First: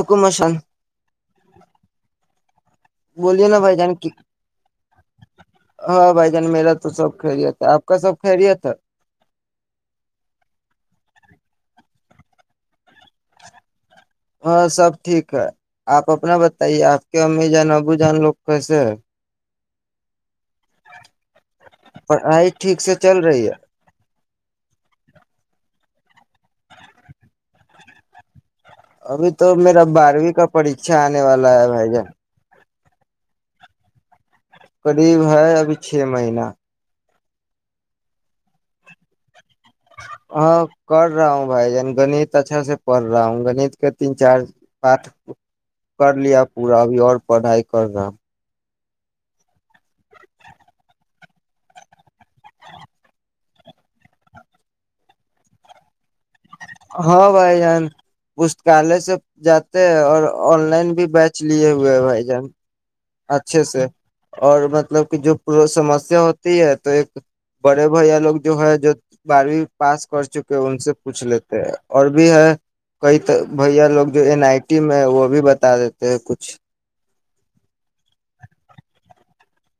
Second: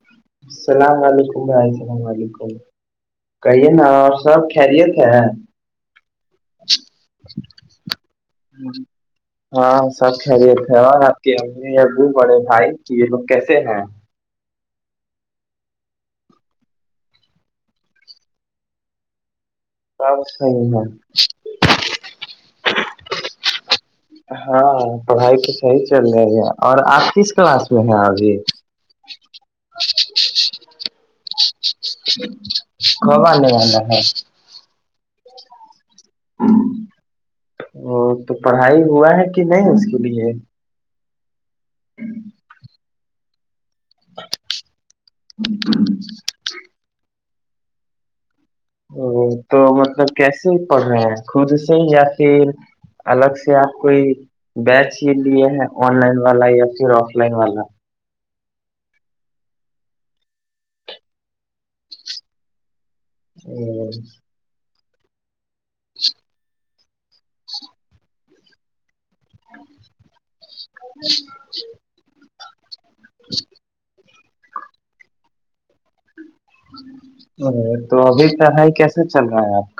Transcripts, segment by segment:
حکمشان السلام علیکم ر السلام علیکم بولیے کہیے بھائی نا جان کی اور سب خیریت ہے ہاں بھائی جان میرا تو سب خیریت ہے آپ کا سب خیریت ہے ہاں سب خیریت ہے اور آپ کی [unintelligible] پڑے بھائی کہ یہ لوگ کیسے ہیں [unintelligible] ہاں سب ٹھیک ہے آپ اپنا بتائیے آپ کے امی جان ابو جان لوگ کیسے ہے [unintelligible] ب صی ہ [unintelligible] پڑھائی ٹھیک سے چل رہی ہے ہاں [unintelligible] پڑھائی تو صحیح چل رہا ہے ج اور آپ کس کلاس میں ہیں ابھی [unintelligible] ابھی تو میرا بارہویں کا پریچھا والا ہے وہ [unintelligible] اچ [unintelligible] کبان نہیں والدا ہے [unintelligible] قریب ہے ابھی چھ مہینہ [unintelligible] ا تو پڑھائی ہوا ہے [unintelligible] کہ نہیں اس کے لیے [unintelligible] ہاں کر رہا ہوں بھائی گنیت اچھا سے پڑھ رہا ہوں گنت کے تین چار [unintelligible] پٹ کر لیا پورا ابھی اور [unintelligible] پڑھائی کر رہا [unintelligible] تو مطلب کیسے پڑھ رہے ہیں خود سے یا پھر الگ سے آپ کوئی بیچ ہی لیے ہیں آن لائن [unintelligible] والا یا پھر آف لائن والا [unintelligible] پستکالے سے جاتے ہیں اور آن لائن بھی بیچ لیے ہوئے ہیں بھائی جان [unintelligible] اچھے سے والا اور م [unintelligible] مطلب کہ جو پور سمسیا ہوتی ہے تو ایک بڑے بھیا لوگ جو ہے جو [unintelligible] بارہویں پاس کر چکے ان سے پوچھ لیتے ہیں اور بھی ہے [unintelligible] کئی بھیا لوگ جو این آئی ٹی میں وہ بھی بتا [unintelligible] [unintelligible] ار [unintelligible] تو ابھی طڑھائی کیسے چل رہا ہے آپ [unintelligible]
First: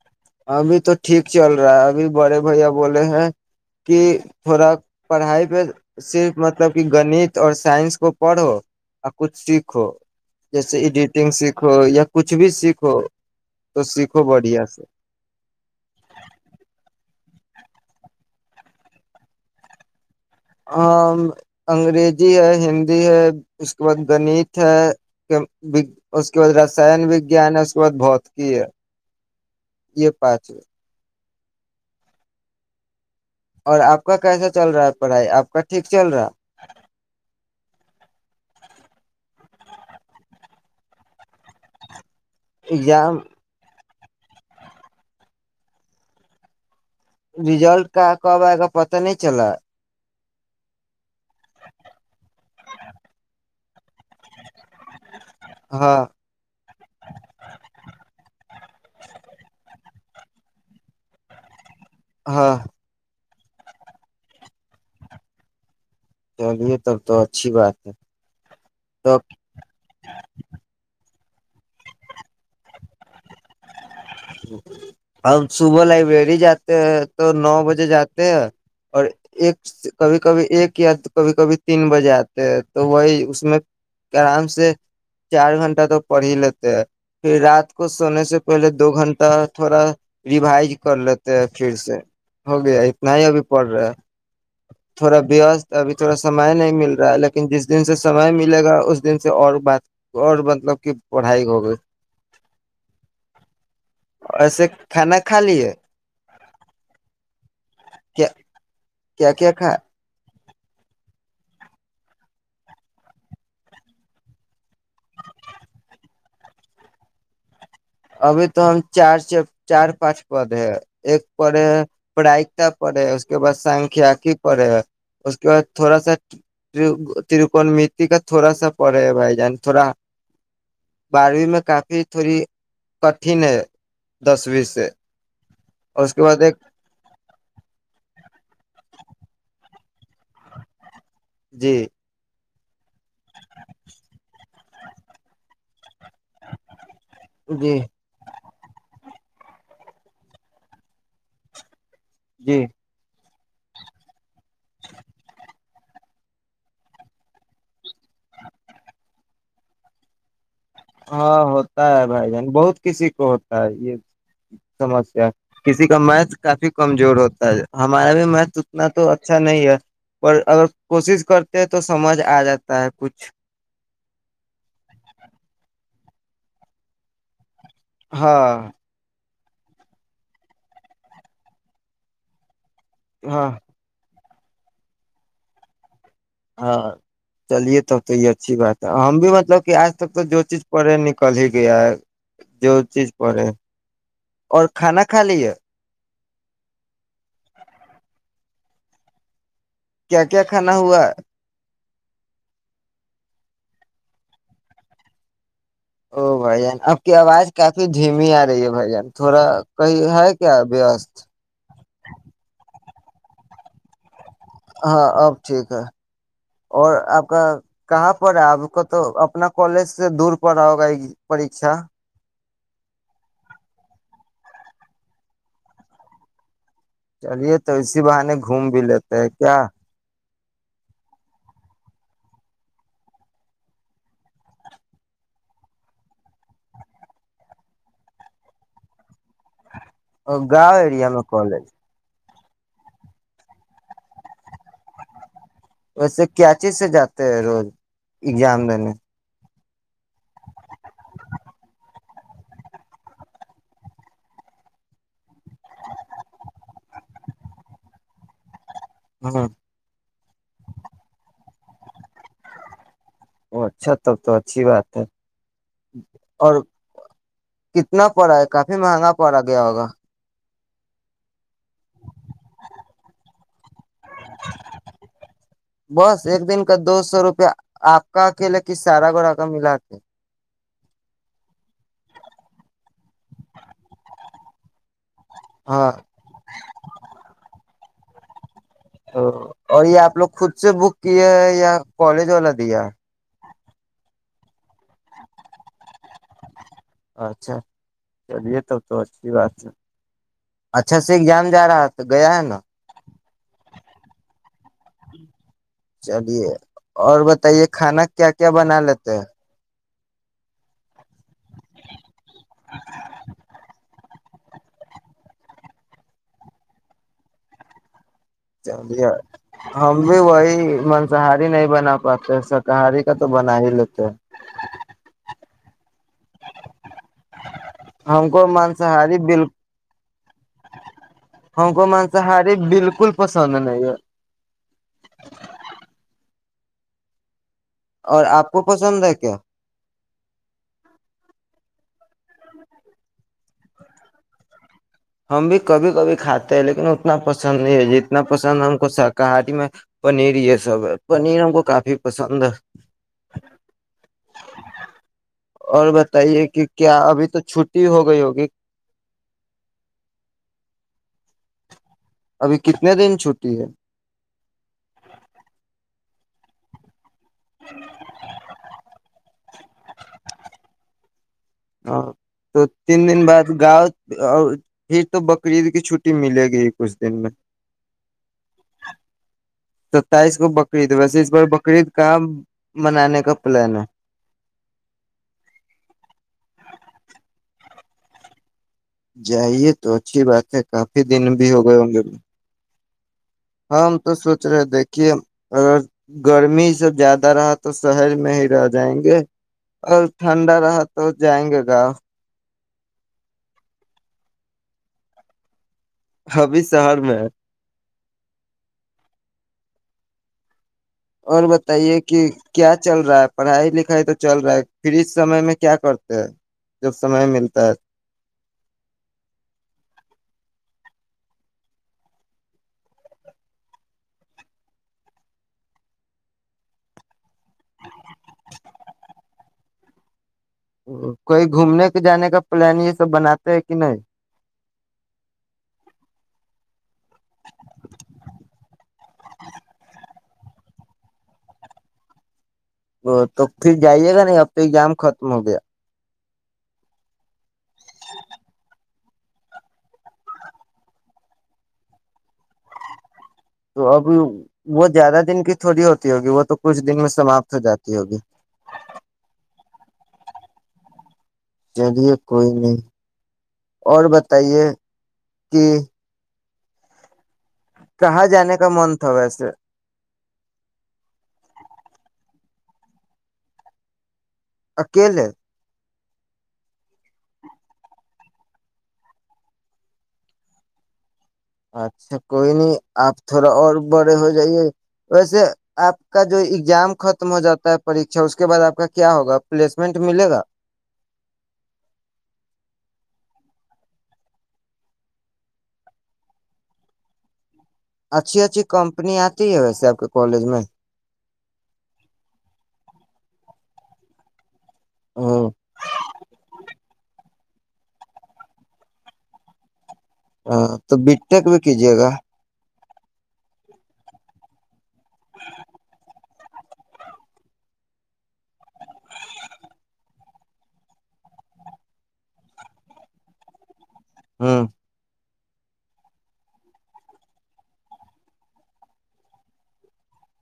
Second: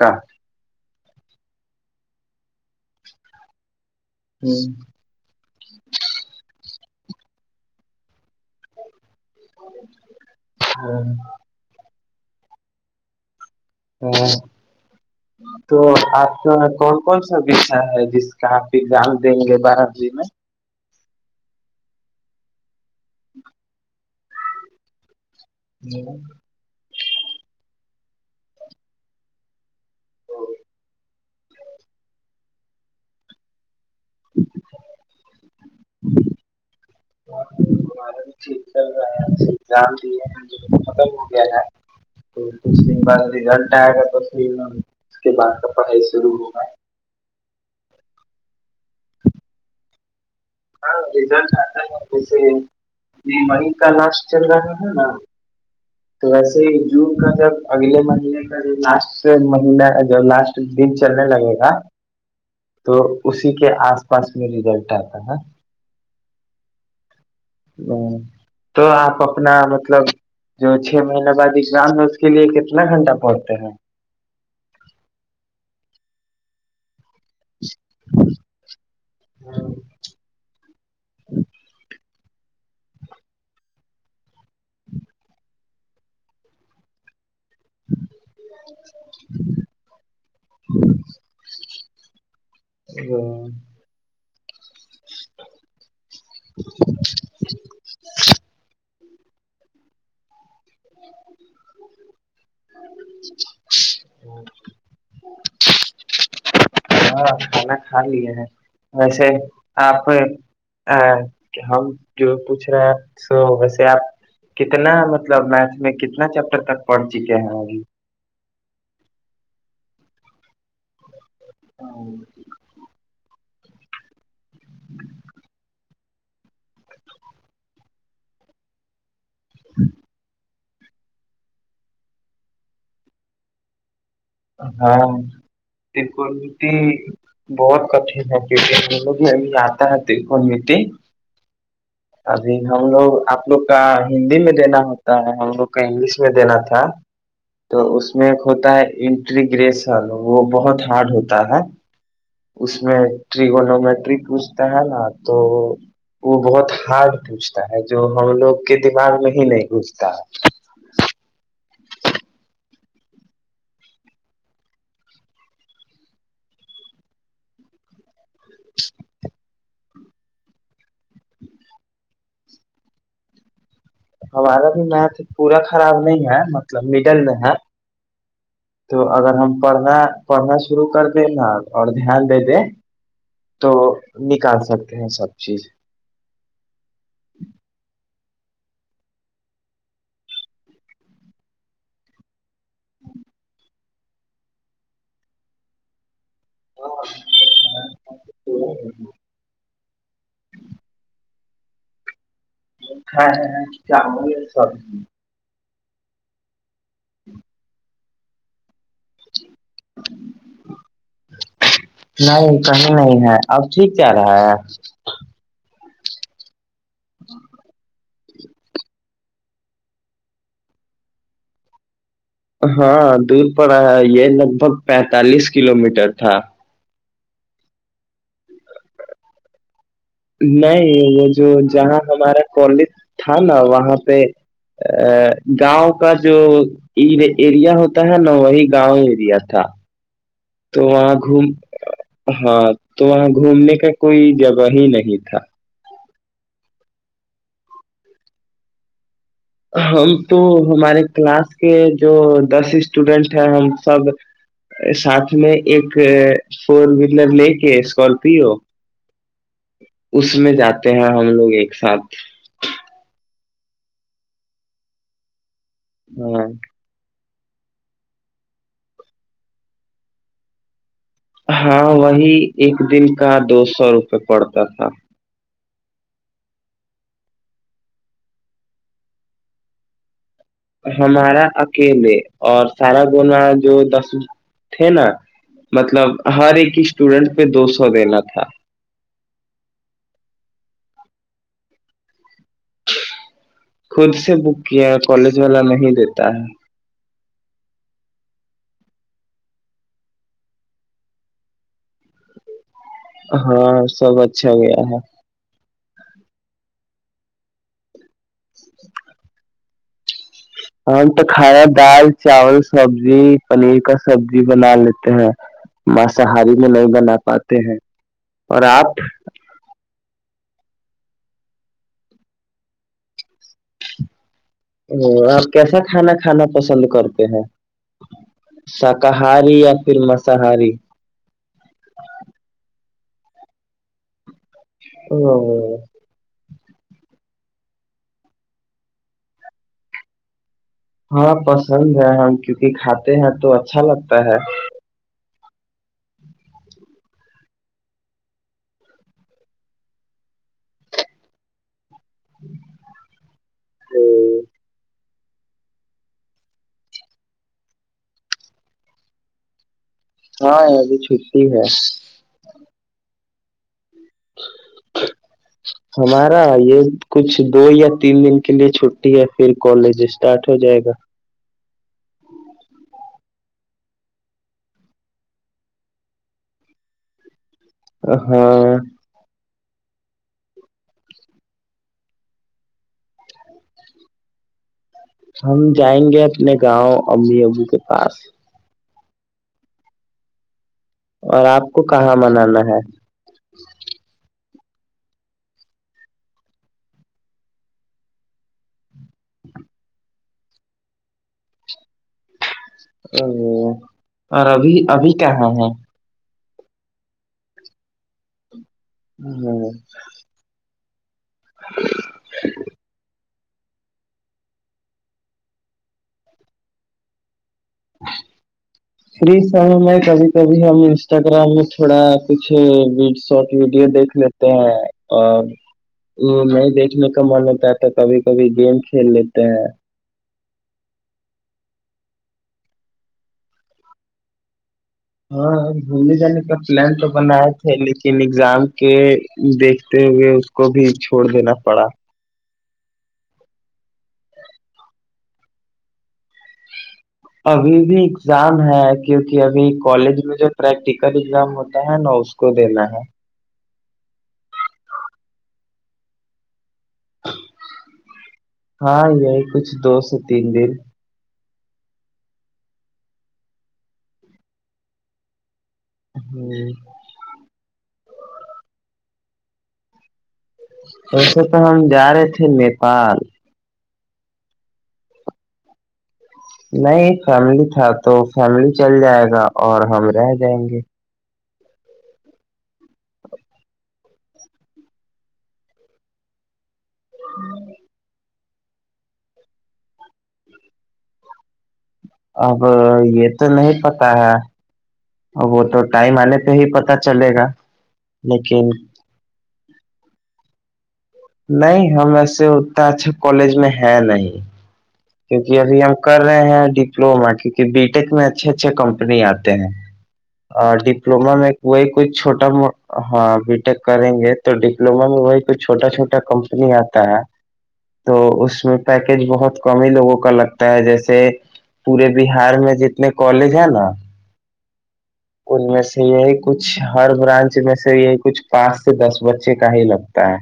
ہمی تو [unintelligible] ٹھیک چل رہا ہے ابھی بڑے بھیا بولے ہیں [unintelligible] کہ تھوڑا پڑھائی پہ صرف مطلب [unintelligible] گنت اور سائنس کو پڑھو اپ [unintelligible] کچھ سیکھو جیسے ایڈیٹنگ سیکھو یا [unintelligible] کچھ بھی سیکھو [unintelligible] تو سیکھو بڑھیا سے [unintelligible] تو آپ کے کون کون سا وشا ہے جس کا آپ ایگزام دیں گے بارہوی میں [unintelligible] ہاں انگریزی ہے ہندی [unintelligible] ہے اس کے بعد [unintelligible] گنیت ہے [unintelligible] اس کے بعد رسائن وگان ہے [unintelligible] ت بہت کی ہے یہ پچ اور آپ کا کیسا چل رہا ہے پڑھائی آپ کا ٹھیک چل رہا [unintelligible] یک رہگزام دی ختم ہو گیا ہے تو کچھ دن ایگزام بعد رزلٹ آئے گا [unintelligible] ب اس کے بار کا پڑھائی ضرع ہونا ہے [unintelligible] ریزلٹ کا کب آئے گا پتہ نہیں چلا [unintelligible] ہاں [unintelligible] رز آتا ہے جیسے [unintelligible] لاٹ چل رہا تھا نا ہاں تو ویسے ہی جون کا جب اگلے مہینے کا لاسٹ مہ [unintelligible] جب لاسٹ دن چلنے لگے گا [unintelligible] ہاں [unintelligible] تو اسی کے آس پاس میں ریزلٹ آتا ہے [unintelligible] چلیے تب تو اچھی بات ہ ہے تو آپ اپنا مطلب جو چ [unintelligible] مہنے بعد ایگزام ہے اس کے لیے کتنا گھنٹہ پڑنتے ہیں [unintelligible] ہم صبح لائبریری جاتے ہیں [unintelligible] تو نو بجے جاتے ہیں اور ایک کبھی کبھی ایک [unintelligible] کیات کبھی کبھی تین بج آت [unintelligible] تو وہی اس میں آرام سے چار گھنٹہ تو پڑ ہی لیتے ہیں پھر رات کو سونے سے [unintelligible] دو گھنٹہ تھوڑا ریوائز کر لیتے ہیں پھر سے ہو گیا اتنا ہی ابھی پڑ رہا ہے [unintelligible] تھوڑا وست ابھی تھوڑا سمے نہیں مل رہا ہے لیکن جس دن سے سمے ملے گا اس [unintelligible] دن سے اور بات اور مطلب [unintelligible] کی پڑھائی ہو گئی ایسے کھان میں خالیے ہاں کھا لیے ہیں ویسے کیا کیا کھا آپ ا ہم جو پوچھ رہے ہیں س ویسے آپ کتنا مطلب میتھ میں کتنا چیپٹر تک پڑھ چکے ہیں ابھی ابھی تو ہم چار سے چار پانچ پد ہے ایک پ بائیا پ کے بس سنکھیا کی پڑے گ اس کے بعد تھوڑا سا ترکن متی کا تھوڑا سا پڑے ہے بھائی [unintelligible] ن تھوڑا بارہویں میں کافی تھوڑی [unintelligible] کٹھن ہے [unintelligible] دسویں سے ہاں د اور اس کے بعد ایک کوتی بہت کٹھن ہے [unintelligible] بی م بھی ہم آتاتے کو م تھے [unintelligible] جی [unintelligible] ابھی ہم لوگ آپ لوگ کا ہندی میں دینا ہوتا ہے ہم لوگ [unintelligible] انگلش میں دینا تھا تو جی اس میں ایک ہوتا ہے ان [unintelligible] گریس والو وہ بہت ہارڈ ہوتا ہے جی [unintelligible] اس میں [unintelligible] تگون میںت پو [unintelligible] ہے نا تو [unintelligible] وہ بہت ہارڈ پوچھتا ہے جو ہم لوگ کے دماغ میں ہی نہیں گستا ہے [unintelligible] ہاں ہوتا ہے بھائی جان بہت کسی کو ہوتا ہے یہ سمسیا کسی کا میتھ کافی کمزور ہوتا ہے ہمارا بھی میتھ اتنا تو اچھا نہیں ہے پر اگر کوشش کرتے ہیں تو سمجھ آ جاتا ہے کچھ [unintelligible] ہمارا بھی میھ پورا خراب نہیں ہے مطلب مڈل میں ہے [unintelligible] ہاں [unintelligible] تو اگر ہم پڑھنا پڑنا شرو کر دے نا اور دھیان دے دے [unintelligible] ہاں تو [unintelligible] نکال سکتے ہیں سب چیز [unintelligible] ہاں چلیے تب تو یہ اچھی بات ہے ہم بھی مطلب کہ آج تک تو جو چیز پڑھے نکل ہی گیا ہے جو چیز پڑھے اور کھانا کھا لی ہے ہو [inaudible] ا [inaudible] کیا کیا کھانا ہوا ہاں ہ کیاامل سبزی او بھ آپ کی آواز کافی جھیمی آ رہی ہے بھائی جار تھوڑا کہئی ہے کیا وست نہیں کہیں نہیں ہے اب ٹھیک ہے رہا ہاں اب ٹھیک ہے اور آپ کا کہاں پڑا ہے آپ کا تو اپنا کالج سے دور پڑا ہوگا ایک پیھا ہاں دور پ آیا یہ لگ بھگ پینتالیس کلو میٹر تھا چلیے تو اسی بہانے گھوم بھی لیتے ہیں کیا نہیں وہ جو جہاں ہمارا کالج تھا نا وہاں پہ ا گاؤں کا جو ایریا ہوتا ہے نا وہی گاؤں ایریا تھا گاؤں تو اییریا وہاں میں گھوم کالج ہاں تو وہاں گھومنے کا کوئی جگہ ہی نہیں تھا ویسے کیچی سے جاتے ہیں روز اگزام دینے ہم تو ہمارے کلاس کے جو دس اسٹوڈنٹ ہیں ہم سب ساتھ میں ایک فور ویلر لے کے اسکارپیو ہاں اس میں جاتے ہیں ہم لوگ ایک ساتھ وہ اچھا تب تو اچھی بات ہے ہاں اور [inaudible] کتنا پڑا ہے کافی مہنگا پڑا گیا ہوگا ہاں وہی ایک دن کا دو سو روپئے پڑتا تھا بس ایک دن کا دو سو روپے آپ کا اکیلا کی سارا گ رقم ملا کے ہمارا اکیلے اور سارا گنا جو دس تھے نا ہاں مطلب ہر ایک اسٹوڈنٹ پہ دوستو س دینا تھا تو اور یہ آپ لوگ خود سے بک کیے ہے یا کالج والا دیا خود سے بک کیا کالج والا نہیں دیتا ہے اچھا چلیے تب تو اچھی بات ہے اچھا سے ایگزام جا رہا تو گیا ہے نا ہاں سب اچھا گیا ہے چلیے اور بتائیے کھانا کیا کیا بنا لیتے ہیں ہم تو کھانا دال چاول سبزی پنیر کا سبزی بنا لیتے ہیں مساہاری میں نہیں بنا پاتے ہیں اور آپ چلی ہم بھی وہی مانساہاری نہیں بنا پاتے شاکاہاری کا تو بنا ہی لیتے ہے ا اور کیسا [inaudible] کھانا کھانا پسند کرتے ہیں ہم کو مانساہاری بالکل شاکاہاری یا پھر مساری کل پس ن [inaudible] اور آپ کو پسند ہے کیا ہاں پسند ہے ہم کیونکہ کھاتے ہیں تو اچھا لگتا ہے ہم بھی کبھی کبھی کھاتے ہیں لیکن اتنا پسند نہیں ہے جتنا پسند ہم کو شاکاہاری میں پنیر یہ سب ہے پنیر ہم کو کافی پسند [inaudible] اور بتائیے کہ کیا ابھی تو چھٹی ہو گئی ہوگی ہاں ابھی چھٹی ہے ابھی کتنے دن چھٹی ہے ہمارا یہ کچھ دو یا تین دن کے لیے چھٹی ہے پھر کالج اسٹارٹ ہو جائے گا ہاں تو تین دن بعد گاؤں اور پھر تو بقرعید کی چھٹی ملے گی کچھ دن میں ہاں ستائیس کو بقرید ویسے اس بار بقرعید کہاں منانے کا پلان ہے ہم جائیں گے اپنے گاؤں امی ابو کے پاس جائیے تو اچھی بات ہے کافی دن اور بھی آپ ہو گئے کو ہوں گے کہاں منانا ہے ہم تو سوچ رہے دیکھیے اگر گرمی سےب زیادہ رہا تو شہر میں ہی رہ جائیں گے اور ٹھنڈا رہا تو جائیں گے گاں او اور ابھی ابھی کہاں ہے حبی شہر میں ہ [unintelligible] اور بتائیے کہ کیا چل رہا ہے پڑھائی لکھائی تو چل رہا ہے پھر اس سمے میں کیا کرتے ہیں جب سمے ملتا ہے فری س میں کبھی کبھی ہم انسٹاگرام میں تھوڑا کچھ شارٹ ویڈیو دیکھ لیتے ہیں اور وہ نہیں دیکھنے کا من ہوتا ہے تو کبھی کبھی گیم کھیل لیتے ہیں کوئی گھومنے کے جانے کا پلان یہ سب بناتے ہے کہ نہیں ہاں گھومنے جانے کا پلان تو بنائے تھے لیکن ایگزام کے دیکھتے ہوئے اس کو بھی چھوڑ دینا پڑا وہ تو پھر جائیے گا نا اب تو ایگزام ختم ہو گیا ابھی بھی ایگزام ہے کیونکہ ابھی کالج میں جو پریکٹیکل ایگزام ہوتا ہے نا اس کو دینا ہے تو اب وہ زیادہ دن کی تھوڑی ہوتی ہوگی وہ تو کچھ دن میں سماپت ہو جاتی ہوگی دوسے تن دین چلیے کوئی نہیں اور بتائیے کہ ہ [unintelligible] کہاں جانے کا من تھا ویسے ویسے تو ہم جا رہے تھے نیپال اکیلے [unintelligible] نہیں فیملی تھا تو فیملی چل جائے گا اور ہم رہ جائیں گے اچھا کوئی نہیں آپ تھوڑا اور بڑے ہو جائیے ویسے آپ کا جو اگزام ختم ہو جاتا ہے پریھا اس کو اس کے بعد آپ کا کیا ہوگا پلیسمنٹ ملے گا اب یہ تو نہیں پتا ہے وہ تو ٹائم آنے پہ ہی پتا چلے گا اچھی اچھی لیکن کمپنی آتی ہے ویسے آپ کالج میں [unintelligible] نہیں ہم ایسے اتنا اچھا کالج میں ہے نہیں ہوں، کیونکہ ابھی ہم کر رہے ہیں ڈپلوما کیونکہ بی ٹیک میں اچھے اچھے کمپنی آتے ہیں ہاں، اور تو بی ڈپلوما ٹیک میں بھی کوئی کیجیے گا کوئی چھوٹا مو ہاں بی ٹیک کریں گے تو ڈپلوما میں وہی کوچئی چھوٹا چھوٹا کمپنی آتا ہے تو اس میں پیکیج بہت کم ہی لوگوں کا لگتا ہے جیسے پورے بہار میں جتنے کالج ہے نا ہاں ان میں سے یہی کچھ ہر برانچ میں سے یہی کچھ پانچ سے دس بچے کا ہی لگتا ہے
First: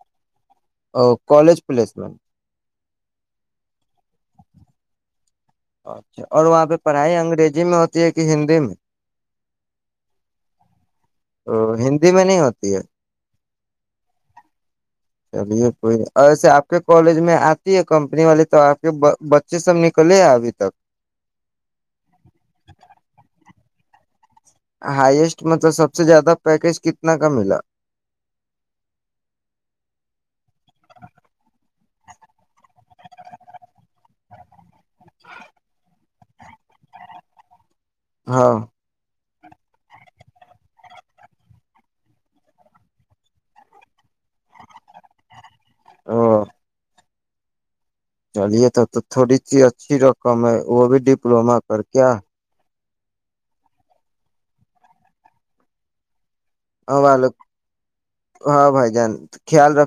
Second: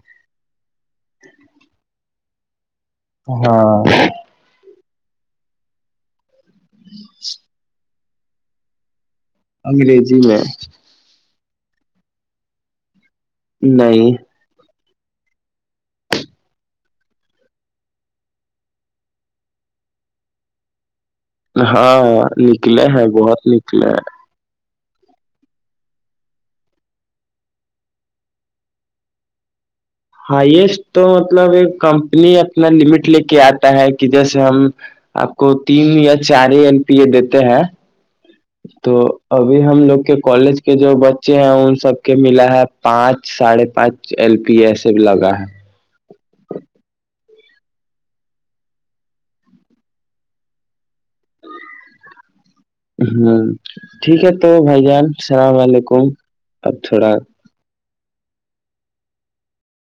ا کالج پلیسمنٹ ہاں اچھا اور وہاں پہ پڑھائی انگریزی میں ہو کہ ہندی میں انگریزی میں ا ہندی میں نہیں ہوتی ہے نہیں [unintelligible] چلیے کوئی ایسے آپ کے کالج میں آتی ہے کمپنی والی تو آپ کے بچے سب نکلے ابھی تک ہاں نکلے ہیں بہت نکل ج [unintelligible] ہائیسٹ مطلب سب سے زیادہ پیکج کتنا کا ملا ہائیسٹ تو مطلب ایک کمپنی اپنا لمٹ لے کے آتا ہے کہ جیسے ہم آپ کو تین یا چار ہی ایم پی ا دیتے ہیں ہاں تو [inaudible] ابھی ہم لوگ کے کالج کے جو بچے ہیں ان سب کے ملا ہے پانچ ساڑھے پانچ ایل پی ایس ای لگا ہے ہاں چلیے تو تو تھوڑی سی اچھی رقم ہے وہ بھی ڈپلوما کر کے ہ ٹھیک ہے تو بھائی جان سالام علیکم اب ہاں تھوڑا والو ہاں بھائی جان خیال رکھ